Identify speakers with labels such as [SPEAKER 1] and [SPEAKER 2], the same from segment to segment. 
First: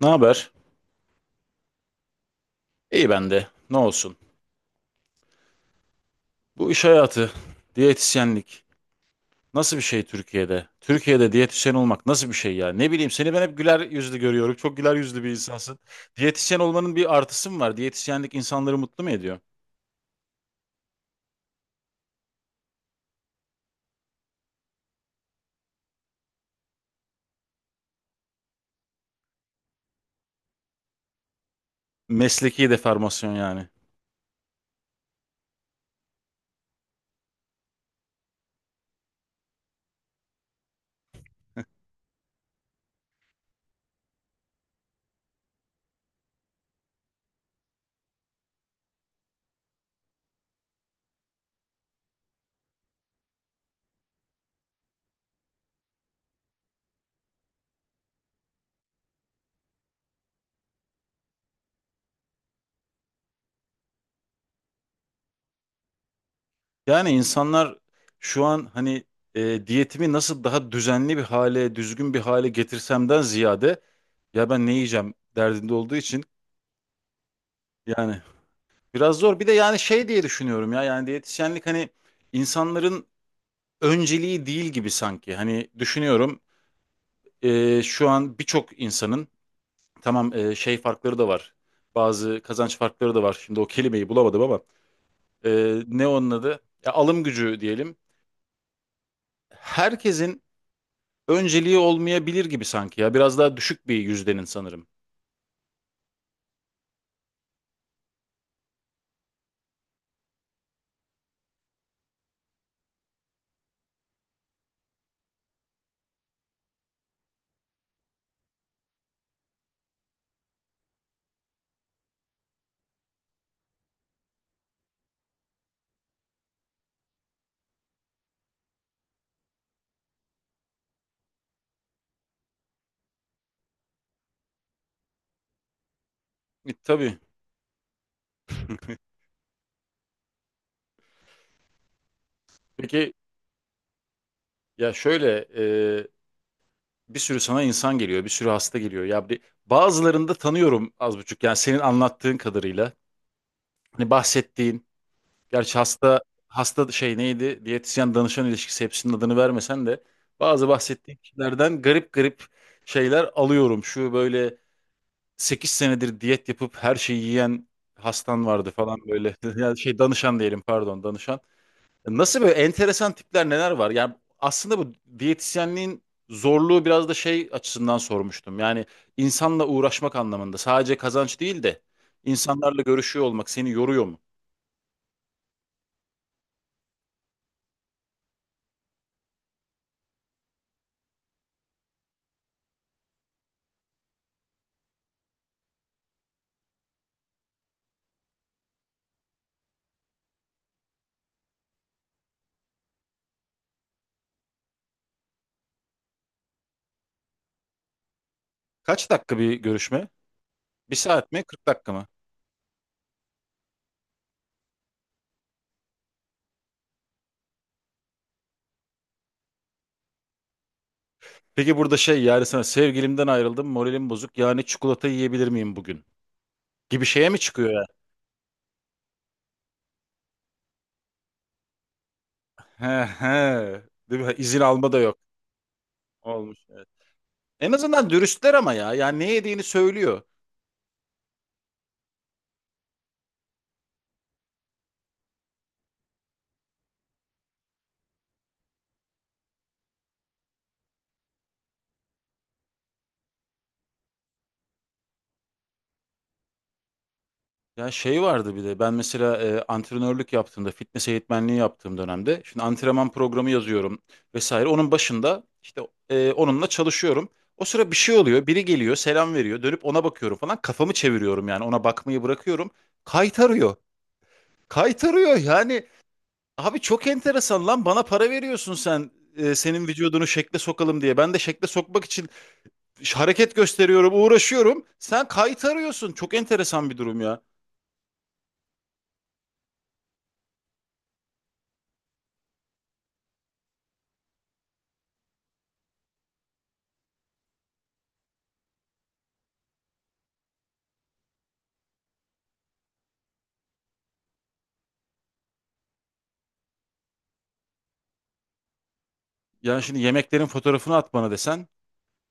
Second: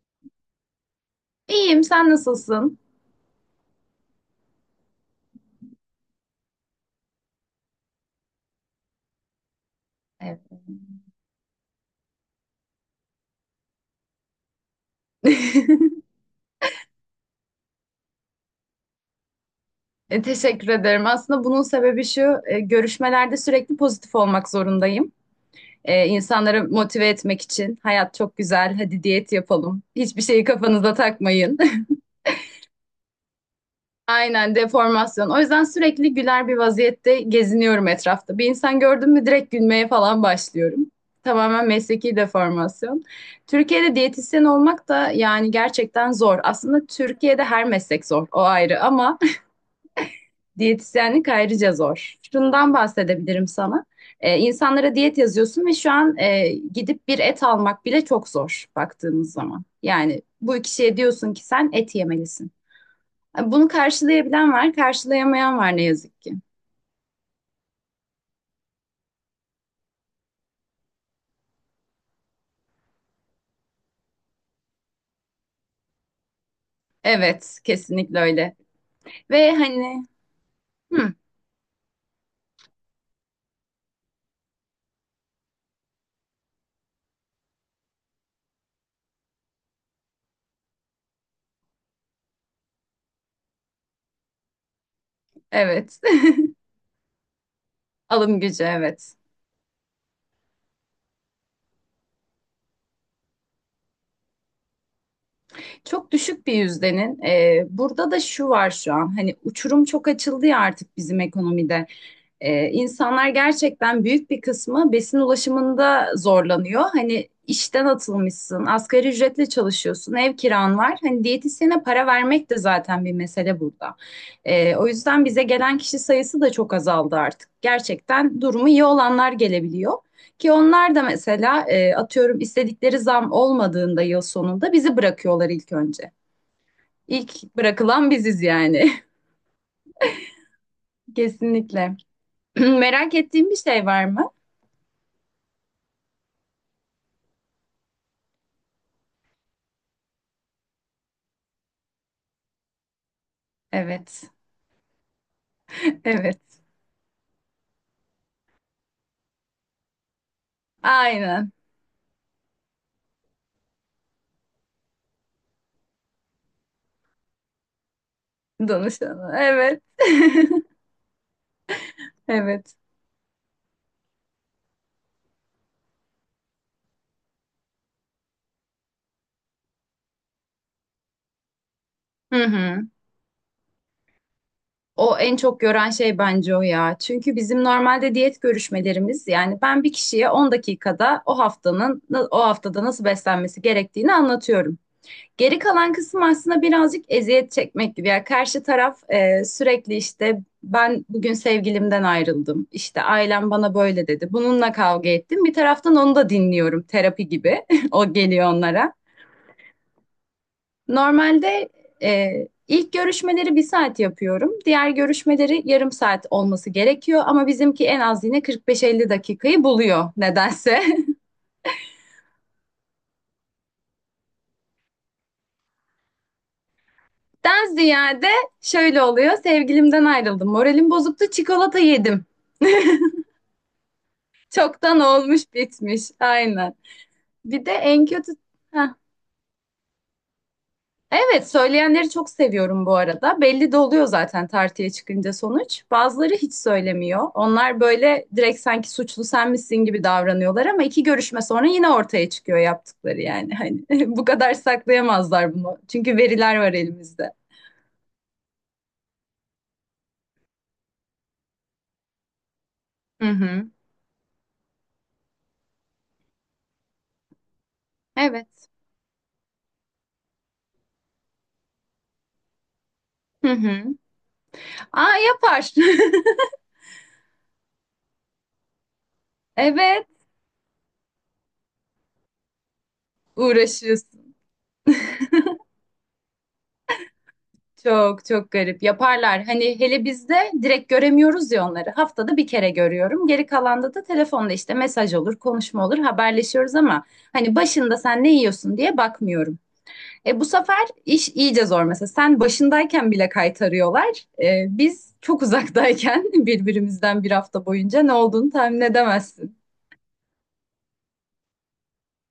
[SPEAKER 1] Ne haber?
[SPEAKER 2] İyiyim, sen nasılsın?
[SPEAKER 1] İyi bende. Ne olsun? Bu iş hayatı, diyetisyenlik nasıl bir şey
[SPEAKER 2] Evet.
[SPEAKER 1] Türkiye'de? Türkiye'de diyetisyen olmak nasıl bir şey ya? Ne bileyim seni ben hep güler yüzlü görüyorum. Çok güler yüzlü bir insansın. Diyetisyen olmanın bir artısı mı var? Diyetisyenlik insanları mutlu mu ediyor?
[SPEAKER 2] Teşekkür ederim. Aslında bunun sebebi şu, görüşmelerde sürekli pozitif olmak zorundayım. İnsanları motive etmek için hayat çok güzel, hadi diyet yapalım. Hiçbir şeyi kafanıza takmayın.
[SPEAKER 1] Mesleki deformasyon yani.
[SPEAKER 2] Aynen deformasyon. O yüzden sürekli güler bir vaziyette geziniyorum etrafta. Bir insan gördüm mü direkt gülmeye falan başlıyorum. Tamamen mesleki deformasyon. Türkiye'de diyetisyen olmak da yani gerçekten zor. Aslında Türkiye'de her meslek zor, o ayrı ama diyetisyenlik ayrıca zor. Şundan bahsedebilirim sana. İnsanlara diyet yazıyorsun ve şu an gidip bir et almak bile çok zor baktığımız zaman. Yani bu kişiye diyorsun ki sen et yemelisin. Bunu karşılayabilen var, karşılayamayan var ne yazık ki.
[SPEAKER 1] Yani insanlar şu an hani diyetimi nasıl daha düzenli bir hale, düzgün bir hale getirsemden ziyade ya ben ne yiyeceğim derdinde olduğu için
[SPEAKER 2] Evet, kesinlikle
[SPEAKER 1] yani.
[SPEAKER 2] öyle.
[SPEAKER 1] Biraz zor. Bir de
[SPEAKER 2] Ve
[SPEAKER 1] yani
[SPEAKER 2] hani,
[SPEAKER 1] şey diye düşünüyorum ya, yani
[SPEAKER 2] hı,
[SPEAKER 1] diyetisyenlik hani insanların önceliği değil gibi sanki. Hani düşünüyorum, şu an birçok insanın tamam, şey farkları da var. Bazı kazanç farkları da var. Şimdi o kelimeyi bulamadım ama
[SPEAKER 2] evet.
[SPEAKER 1] ne onun adı? Ya, alım gücü diyelim.
[SPEAKER 2] Alım gücü, evet.
[SPEAKER 1] Herkesin önceliği olmayabilir gibi sanki ya. Biraz daha düşük bir yüzdenin sanırım.
[SPEAKER 2] Çok düşük bir yüzdenin. Burada da şu var şu an. Hani uçurum çok açıldı ya artık bizim ekonomide. İnsanlar gerçekten büyük bir kısmı besin ulaşımında zorlanıyor. Hani işten atılmışsın, asgari ücretle çalışıyorsun, ev kiran var. Hani diyetisyene para vermek de zaten bir mesele burada. O yüzden bize gelen kişi sayısı da çok azaldı artık. Gerçekten durumu iyi olanlar gelebiliyor. Ki onlar da mesela atıyorum istedikleri zam olmadığında yıl sonunda bizi bırakıyorlar ilk önce.
[SPEAKER 1] E, tabii.
[SPEAKER 2] İlk bırakılan biziz yani. Kesinlikle.
[SPEAKER 1] Peki
[SPEAKER 2] Merak ettiğim bir şey var mı?
[SPEAKER 1] ya şöyle, bir sürü sana insan geliyor, bir sürü hasta geliyor. Ya bir, bazılarını da tanıyorum az buçuk. Yani senin anlattığın kadarıyla. Hani
[SPEAKER 2] Evet.
[SPEAKER 1] bahsettiğin, gerçi hasta
[SPEAKER 2] Evet.
[SPEAKER 1] hasta şey neydi? Diyetisyen danışan ilişkisi hepsinin adını vermesen de bazı bahsettiğin
[SPEAKER 2] Aynen.
[SPEAKER 1] kişilerden garip garip şeyler alıyorum. Şu böyle 8 senedir diyet yapıp her şeyi yiyen hastan vardı falan
[SPEAKER 2] Danışanı.
[SPEAKER 1] böyle. Yani
[SPEAKER 2] Evet.
[SPEAKER 1] şey, danışan diyelim, pardon, danışan. Nasıl böyle
[SPEAKER 2] Evet.
[SPEAKER 1] enteresan tipler, neler var? Yani aslında bu diyetisyenliğin zorluğu biraz da şey açısından sormuştum. Yani insanla uğraşmak anlamında, sadece kazanç değil de
[SPEAKER 2] Hı
[SPEAKER 1] insanlarla
[SPEAKER 2] hı.
[SPEAKER 1] görüşüyor olmak seni yoruyor mu?
[SPEAKER 2] O en çok gören şey bence o ya. Çünkü bizim normalde diyet görüşmelerimiz yani ben bir kişiye 10 dakikada o haftada nasıl beslenmesi gerektiğini anlatıyorum. Geri kalan kısım aslında birazcık eziyet çekmek gibi. Yani karşı taraf, sürekli işte ben bugün sevgilimden ayrıldım. İşte ailem bana böyle dedi. Bununla kavga ettim. Bir taraftan onu da dinliyorum, terapi gibi. O geliyor onlara.
[SPEAKER 1] Kaç dakika bir görüşme? Bir saat mi? 40
[SPEAKER 2] Normalde,
[SPEAKER 1] dakika mı?
[SPEAKER 2] e, ilk görüşmeleri bir saat yapıyorum. Diğer görüşmeleri yarım saat olması gerekiyor ama bizimki en az yine 45-50 dakikayı buluyor nedense.
[SPEAKER 1] Peki burada şey, yani sana sevgilimden ayrıldım, moralim bozuk. Yani çikolata yiyebilir miyim bugün? Gibi şeye mi çıkıyor
[SPEAKER 2] Den
[SPEAKER 1] ya?
[SPEAKER 2] ziyade şöyle oluyor. Sevgilimden ayrıldım. Moralim bozuktu. Çikolata yedim.
[SPEAKER 1] He he. Değil mi? İzin alma da
[SPEAKER 2] Çoktan
[SPEAKER 1] yok.
[SPEAKER 2] olmuş bitmiş.
[SPEAKER 1] Olmuş,
[SPEAKER 2] Aynen.
[SPEAKER 1] evet.
[SPEAKER 2] Bir
[SPEAKER 1] En
[SPEAKER 2] de en
[SPEAKER 1] azından
[SPEAKER 2] kötü...
[SPEAKER 1] dürüstler ama
[SPEAKER 2] Heh,
[SPEAKER 1] ya. Yani ne yediğini söylüyor.
[SPEAKER 2] evet, söyleyenleri çok seviyorum bu arada. Belli de oluyor zaten tartıya çıkınca sonuç. Bazıları hiç söylemiyor. Onlar böyle direkt sanki suçlu sen misin gibi davranıyorlar ama iki görüşme sonra yine ortaya çıkıyor yaptıkları yani. Hani bu kadar saklayamazlar bunu. Çünkü veriler var elimizde.
[SPEAKER 1] Ya şey vardı bir de, ben mesela antrenörlük yaptığımda, fitness eğitmenliği yaptığım dönemde, şimdi antrenman
[SPEAKER 2] Hı
[SPEAKER 1] programı
[SPEAKER 2] hı.
[SPEAKER 1] yazıyorum vesaire, onun başında işte onunla çalışıyorum. O sıra bir şey oluyor, biri
[SPEAKER 2] Evet.
[SPEAKER 1] geliyor selam veriyor, dönüp ona bakıyorum falan, kafamı çeviriyorum, yani ona bakmayı bırakıyorum,
[SPEAKER 2] Hı
[SPEAKER 1] kaytarıyor,
[SPEAKER 2] hı. Aa,
[SPEAKER 1] kaytarıyor
[SPEAKER 2] yapar.
[SPEAKER 1] yani. Abi çok enteresan lan, bana para veriyorsun sen, senin
[SPEAKER 2] Evet,
[SPEAKER 1] vücudunu şekle sokalım diye ben de şekle sokmak için hareket gösteriyorum,
[SPEAKER 2] uğraşıyorsun.
[SPEAKER 1] uğraşıyorum, sen kaytarıyorsun. Çok enteresan bir durum ya.
[SPEAKER 2] Çok çok garip yaparlar. Hani hele bizde direkt göremiyoruz ya onları. Haftada bir kere görüyorum. Geri kalanda da telefonda işte mesaj olur, konuşma olur, haberleşiyoruz ama hani başında sen ne yiyorsun diye bakmıyorum. E bu sefer iş iyice zor mesela. Sen başındayken bile kaytarıyorlar. Biz çok uzaktayken birbirimizden bir hafta boyunca ne olduğunu tahmin edemezsin.
[SPEAKER 1] Yani şimdi yemeklerin fotoğrafını at bana desen.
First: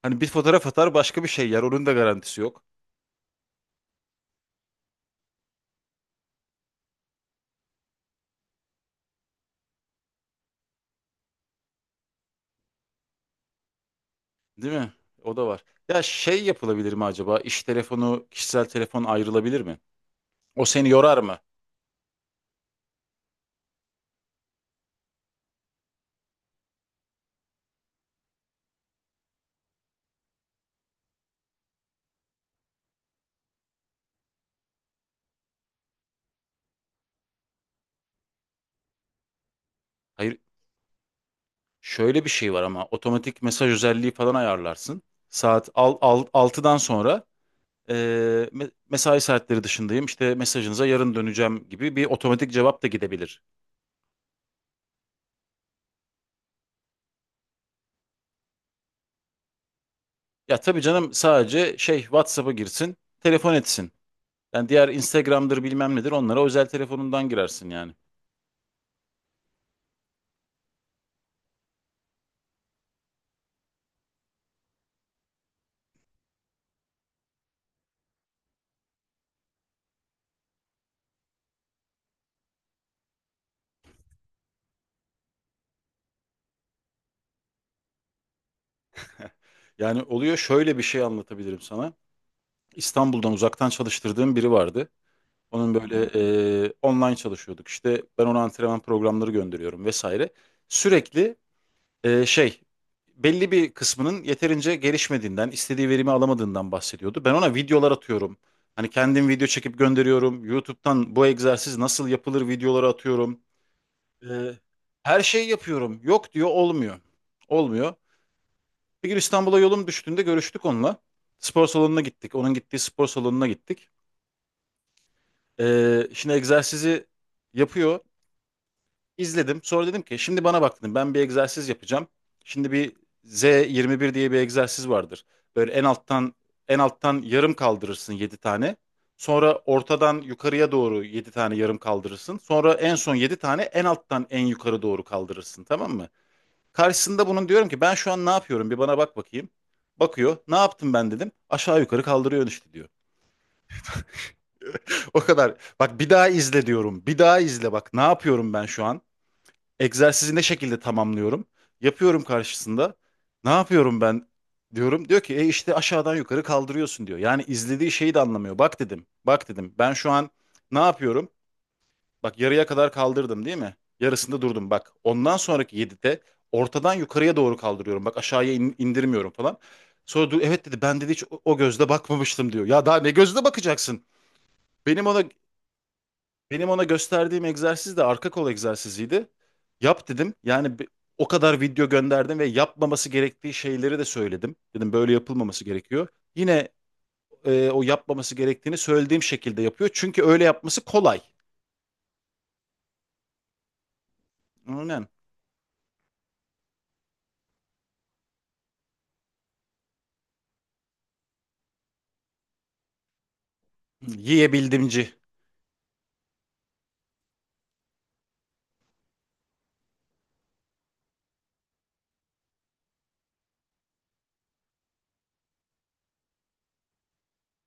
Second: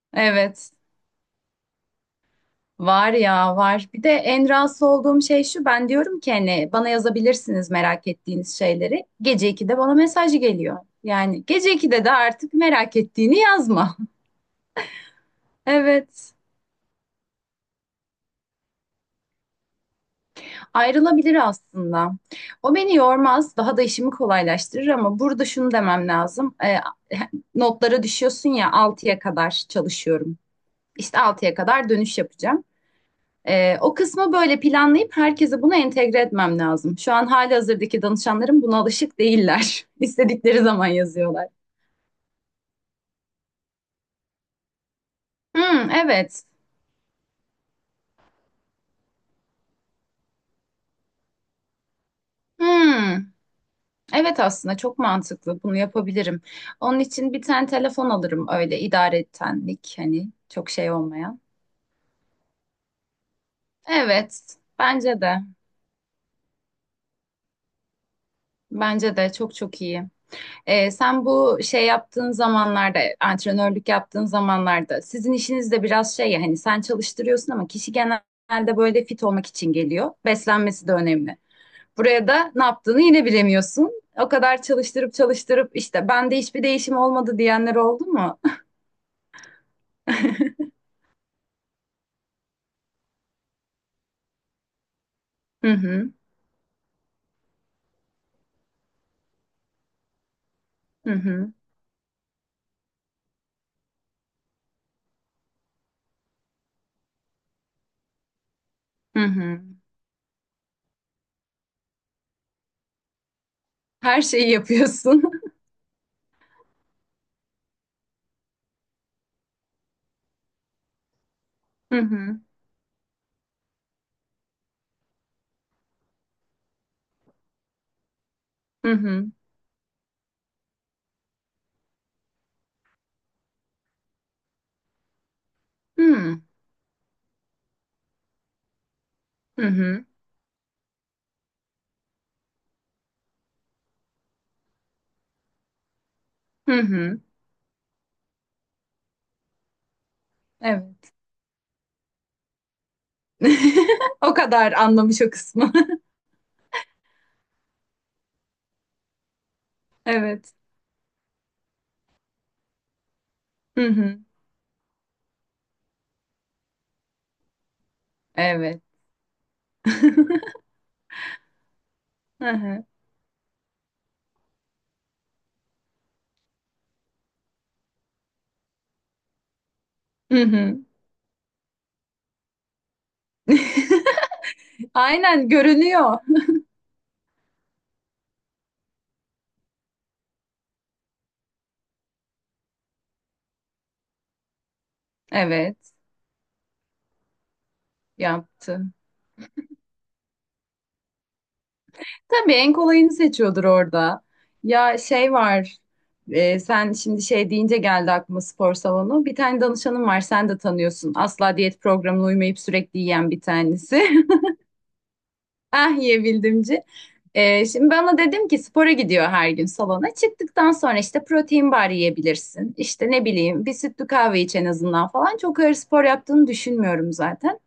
[SPEAKER 1] Hani bir fotoğraf
[SPEAKER 2] Evet.
[SPEAKER 1] atar, başka bir şey yer. Onun da garantisi yok.
[SPEAKER 2] Var ya var. Bir de en rahatsız olduğum şey şu. Ben diyorum ki hani bana yazabilirsiniz merak ettiğiniz şeyleri. Gece 2'de bana mesaj geliyor. Yani gece 2'de de artık merak ettiğini yazma.
[SPEAKER 1] Değil mi? O da var. Ya
[SPEAKER 2] Evet.
[SPEAKER 1] şey yapılabilir mi acaba? İş telefonu, kişisel telefon ayrılabilir mi? O seni yorar mı?
[SPEAKER 2] Ayrılabilir aslında. O beni yormaz. Daha da işimi kolaylaştırır ama burada şunu demem lazım. Notlara düşüyorsun ya, altıya kadar çalışıyorum. İşte altıya kadar dönüş yapacağım. O kısmı böyle planlayıp herkese bunu entegre etmem lazım. Şu an halihazırdaki danışanlarım buna alışık değiller.
[SPEAKER 1] Hayır.
[SPEAKER 2] İstedikleri zaman yazıyorlar.
[SPEAKER 1] Şöyle bir şey var ama, otomatik mesaj özelliği falan ayarlarsın. Saat
[SPEAKER 2] Hmm, evet.
[SPEAKER 1] 6'dan sonra e, mesai saatleri dışındayım, işte mesajınıza yarın döneceğim gibi bir otomatik cevap da
[SPEAKER 2] Hmm,
[SPEAKER 1] gidebilir.
[SPEAKER 2] evet, aslında çok mantıklı. Bunu yapabilirim. Onun için bir tane telefon alırım, öyle idaretenlik hani
[SPEAKER 1] Ya
[SPEAKER 2] çok
[SPEAKER 1] tabii
[SPEAKER 2] şey
[SPEAKER 1] canım,
[SPEAKER 2] olmayan.
[SPEAKER 1] sadece şey, WhatsApp'a girsin, telefon etsin.
[SPEAKER 2] Evet,
[SPEAKER 1] Yani diğer
[SPEAKER 2] bence de.
[SPEAKER 1] Instagram'dır bilmem nedir, onlara özel telefonundan girersin yani.
[SPEAKER 2] Bence de çok çok iyi. Sen bu şey yaptığın zamanlarda, antrenörlük yaptığın zamanlarda sizin işiniz de biraz şey ya, hani sen çalıştırıyorsun ama kişi genelde böyle fit olmak için geliyor. Beslenmesi de önemli. Buraya da ne yaptığını yine bilemiyorsun. O kadar çalıştırıp çalıştırıp işte bende hiçbir değişim olmadı diyenler oldu mu?
[SPEAKER 1] Yani oluyor, şöyle bir şey anlatabilirim sana. İstanbul'dan uzaktan çalıştırdığım biri vardı.
[SPEAKER 2] Hı
[SPEAKER 1] Onun böyle,
[SPEAKER 2] hı,
[SPEAKER 1] online çalışıyorduk işte, ben ona antrenman programları gönderiyorum vesaire.
[SPEAKER 2] hı
[SPEAKER 1] Sürekli
[SPEAKER 2] hı,
[SPEAKER 1] şey, belli bir kısmının yeterince gelişmediğinden, istediği verimi alamadığından bahsediyordu. Ben ona videolar atıyorum. Hani
[SPEAKER 2] hı
[SPEAKER 1] kendim video
[SPEAKER 2] hı.
[SPEAKER 1] çekip gönderiyorum. YouTube'dan bu egzersiz nasıl yapılır videoları atıyorum.
[SPEAKER 2] Her şeyi
[SPEAKER 1] Ee, her
[SPEAKER 2] yapıyorsun.
[SPEAKER 1] şeyi yapıyorum. Yok diyor, olmuyor. Olmuyor. Bir gün İstanbul'a yolum düştüğünde görüştük onunla. Spor
[SPEAKER 2] Hı
[SPEAKER 1] salonuna gittik.
[SPEAKER 2] hı,
[SPEAKER 1] Onun gittiği spor salonuna gittik. Şimdi egzersizi yapıyor.
[SPEAKER 2] hı hı,
[SPEAKER 1] İzledim. Sonra dedim ki şimdi bana bak dedim, ben bir egzersiz yapacağım. Şimdi bir Z21 diye bir egzersiz vardır. Böyle en alttan
[SPEAKER 2] hı
[SPEAKER 1] en alttan yarım kaldırırsın 7 tane. Sonra
[SPEAKER 2] hı,
[SPEAKER 1] ortadan yukarıya doğru 7 tane yarım kaldırırsın. Sonra en son 7 tane en alttan en yukarı doğru kaldırırsın. Tamam mı?
[SPEAKER 2] hı hı.
[SPEAKER 1] Karşısında bunun diyorum ki, ben şu an ne yapıyorum, bir bana bak bakayım. Bakıyor. Ne yaptım ben
[SPEAKER 2] Evet.
[SPEAKER 1] dedim. Aşağı yukarı kaldırıyor işte diyor.
[SPEAKER 2] O kadar
[SPEAKER 1] O
[SPEAKER 2] anlamış o
[SPEAKER 1] kadar.
[SPEAKER 2] kısmı.
[SPEAKER 1] Bak bir daha izle diyorum. Bir daha izle bak. Ne yapıyorum ben şu an? Egzersizi ne
[SPEAKER 2] Evet.
[SPEAKER 1] şekilde tamamlıyorum? Yapıyorum karşısında. Ne
[SPEAKER 2] Hı
[SPEAKER 1] yapıyorum
[SPEAKER 2] hı.
[SPEAKER 1] ben diyorum. Diyor ki işte aşağıdan yukarı kaldırıyorsun diyor. Yani izlediği şeyi de anlamıyor. Bak
[SPEAKER 2] Evet.
[SPEAKER 1] dedim. Bak dedim. Ben şu an ne yapıyorum? Bak
[SPEAKER 2] Hı
[SPEAKER 1] yarıya
[SPEAKER 2] hı.
[SPEAKER 1] kadar kaldırdım değil mi? Yarısında durdum bak. Ondan sonraki 7'de ortadan yukarıya doğru kaldırıyorum. Bak aşağıya indirmiyorum falan. Sonra dur,
[SPEAKER 2] Hı
[SPEAKER 1] evet
[SPEAKER 2] hı.
[SPEAKER 1] dedi, ben dedi hiç o gözle bakmamıştım diyor. Ya daha ne gözle bakacaksın? Benim ona
[SPEAKER 2] Aynen görünüyor.
[SPEAKER 1] benim ona gösterdiğim egzersiz de arka kol egzersiziydi. Yap dedim. Yani o kadar video gönderdim ve yapmaması gerektiği şeyleri de söyledim. Dedim böyle yapılmaması
[SPEAKER 2] Evet,
[SPEAKER 1] gerekiyor. Yine o yapmaması gerektiğini
[SPEAKER 2] yaptı.
[SPEAKER 1] söylediğim şekilde yapıyor. Çünkü öyle yapması kolay.
[SPEAKER 2] Tabii en kolayını seçiyordur orada. Ya
[SPEAKER 1] Aynen.
[SPEAKER 2] şey var, sen şimdi şey deyince geldi aklıma spor salonu. Bir tane danışanım var, sen de tanıyorsun. Asla diyet programına uymayıp sürekli yiyen bir tanesi.
[SPEAKER 1] Hı, yiyebildimci.
[SPEAKER 2] Ah, yiyebildimci. Şimdi ben ona dedim ki spora gidiyor her gün salona. Çıktıktan sonra işte protein bar yiyebilirsin. İşte ne bileyim bir sütlü kahve iç en azından falan. Çok ağır spor yaptığını düşünmüyorum zaten.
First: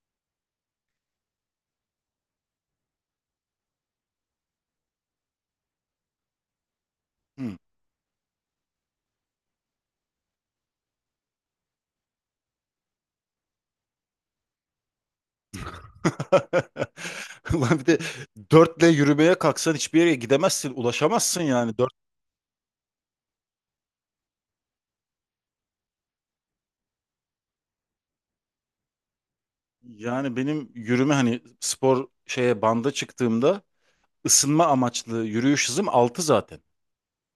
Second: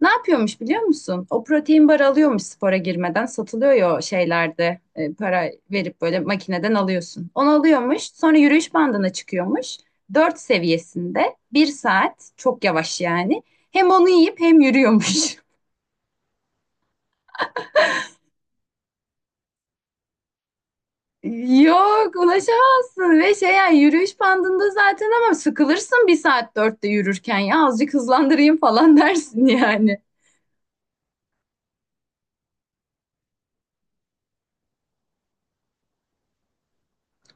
[SPEAKER 2] Ne yapıyormuş biliyor musun? O protein bar alıyormuş spora girmeden. Satılıyor ya o şeylerde. Para verip böyle makineden alıyorsun. Onu
[SPEAKER 1] Hı.
[SPEAKER 2] alıyormuş. Sonra yürüyüş bandına çıkıyormuş. 4 seviyesinde. Bir saat. Çok yavaş yani. Hem onu yiyip hem yürüyormuş.
[SPEAKER 1] Ulan bir de 4'le yürümeye kalksan hiçbir yere gidemezsin, ulaşamazsın yani. 4,
[SPEAKER 2] Yok, ulaşamazsın ve şey yani yürüyüş bandında zaten ama sıkılırsın bir saat dörtte yürürken, ya azıcık hızlandırayım falan dersin yani.
[SPEAKER 1] yani benim yürüme, hani spor şeye, banda çıktığımda ısınma amaçlı yürüyüş hızım 6 zaten.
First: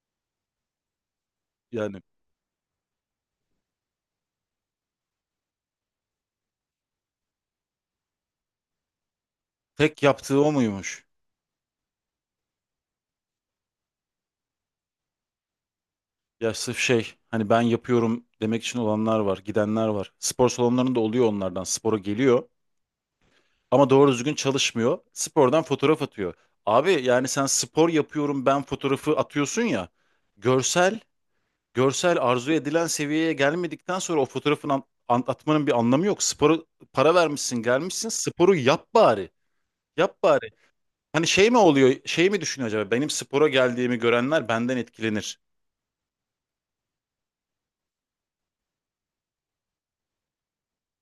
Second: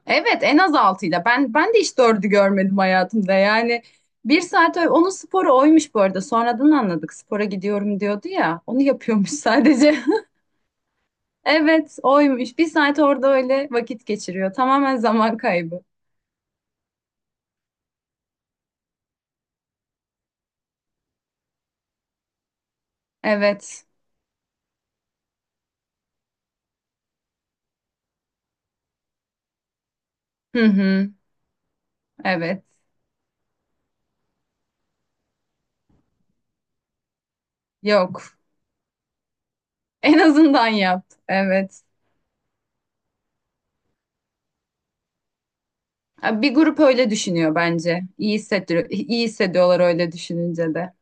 [SPEAKER 2] Evet, en az 6'yla. Ben de hiç
[SPEAKER 1] Yani
[SPEAKER 2] dördü görmedim hayatımda. Yani bir saat onun sporu oymuş bu arada. Sonradan anladık. Spora gidiyorum diyordu ya. Onu yapıyormuş sadece.
[SPEAKER 1] tek yaptığı o muymuş?
[SPEAKER 2] Evet, oymuş. Bir saat orada öyle vakit geçiriyor. Tamamen zaman kaybı.
[SPEAKER 1] Ya sırf şey, hani ben yapıyorum demek için olanlar var, gidenler var. Spor salonlarında oluyor onlardan. Spora geliyor
[SPEAKER 2] Evet.
[SPEAKER 1] ama doğru düzgün çalışmıyor. Spordan fotoğraf atıyor. Abi yani sen spor yapıyorum ben fotoğrafı atıyorsun ya.
[SPEAKER 2] Hı
[SPEAKER 1] Görsel
[SPEAKER 2] hı.
[SPEAKER 1] görsel arzu
[SPEAKER 2] Evet.
[SPEAKER 1] edilen seviyeye gelmedikten sonra o fotoğrafın anlatmanın bir anlamı yok. Sporu, para vermişsin, gelmişsin.
[SPEAKER 2] Yok.
[SPEAKER 1] Sporu yap bari.
[SPEAKER 2] En
[SPEAKER 1] Yap bari.
[SPEAKER 2] azından yap.
[SPEAKER 1] Hani şey mi
[SPEAKER 2] Evet.
[SPEAKER 1] oluyor? Şey mi düşünüyor acaba? Benim spora geldiğimi görenler benden etkilenir.
[SPEAKER 2] Bir grup öyle düşünüyor bence. İyi hissediyor, iyi hissediyorlar öyle düşününce de.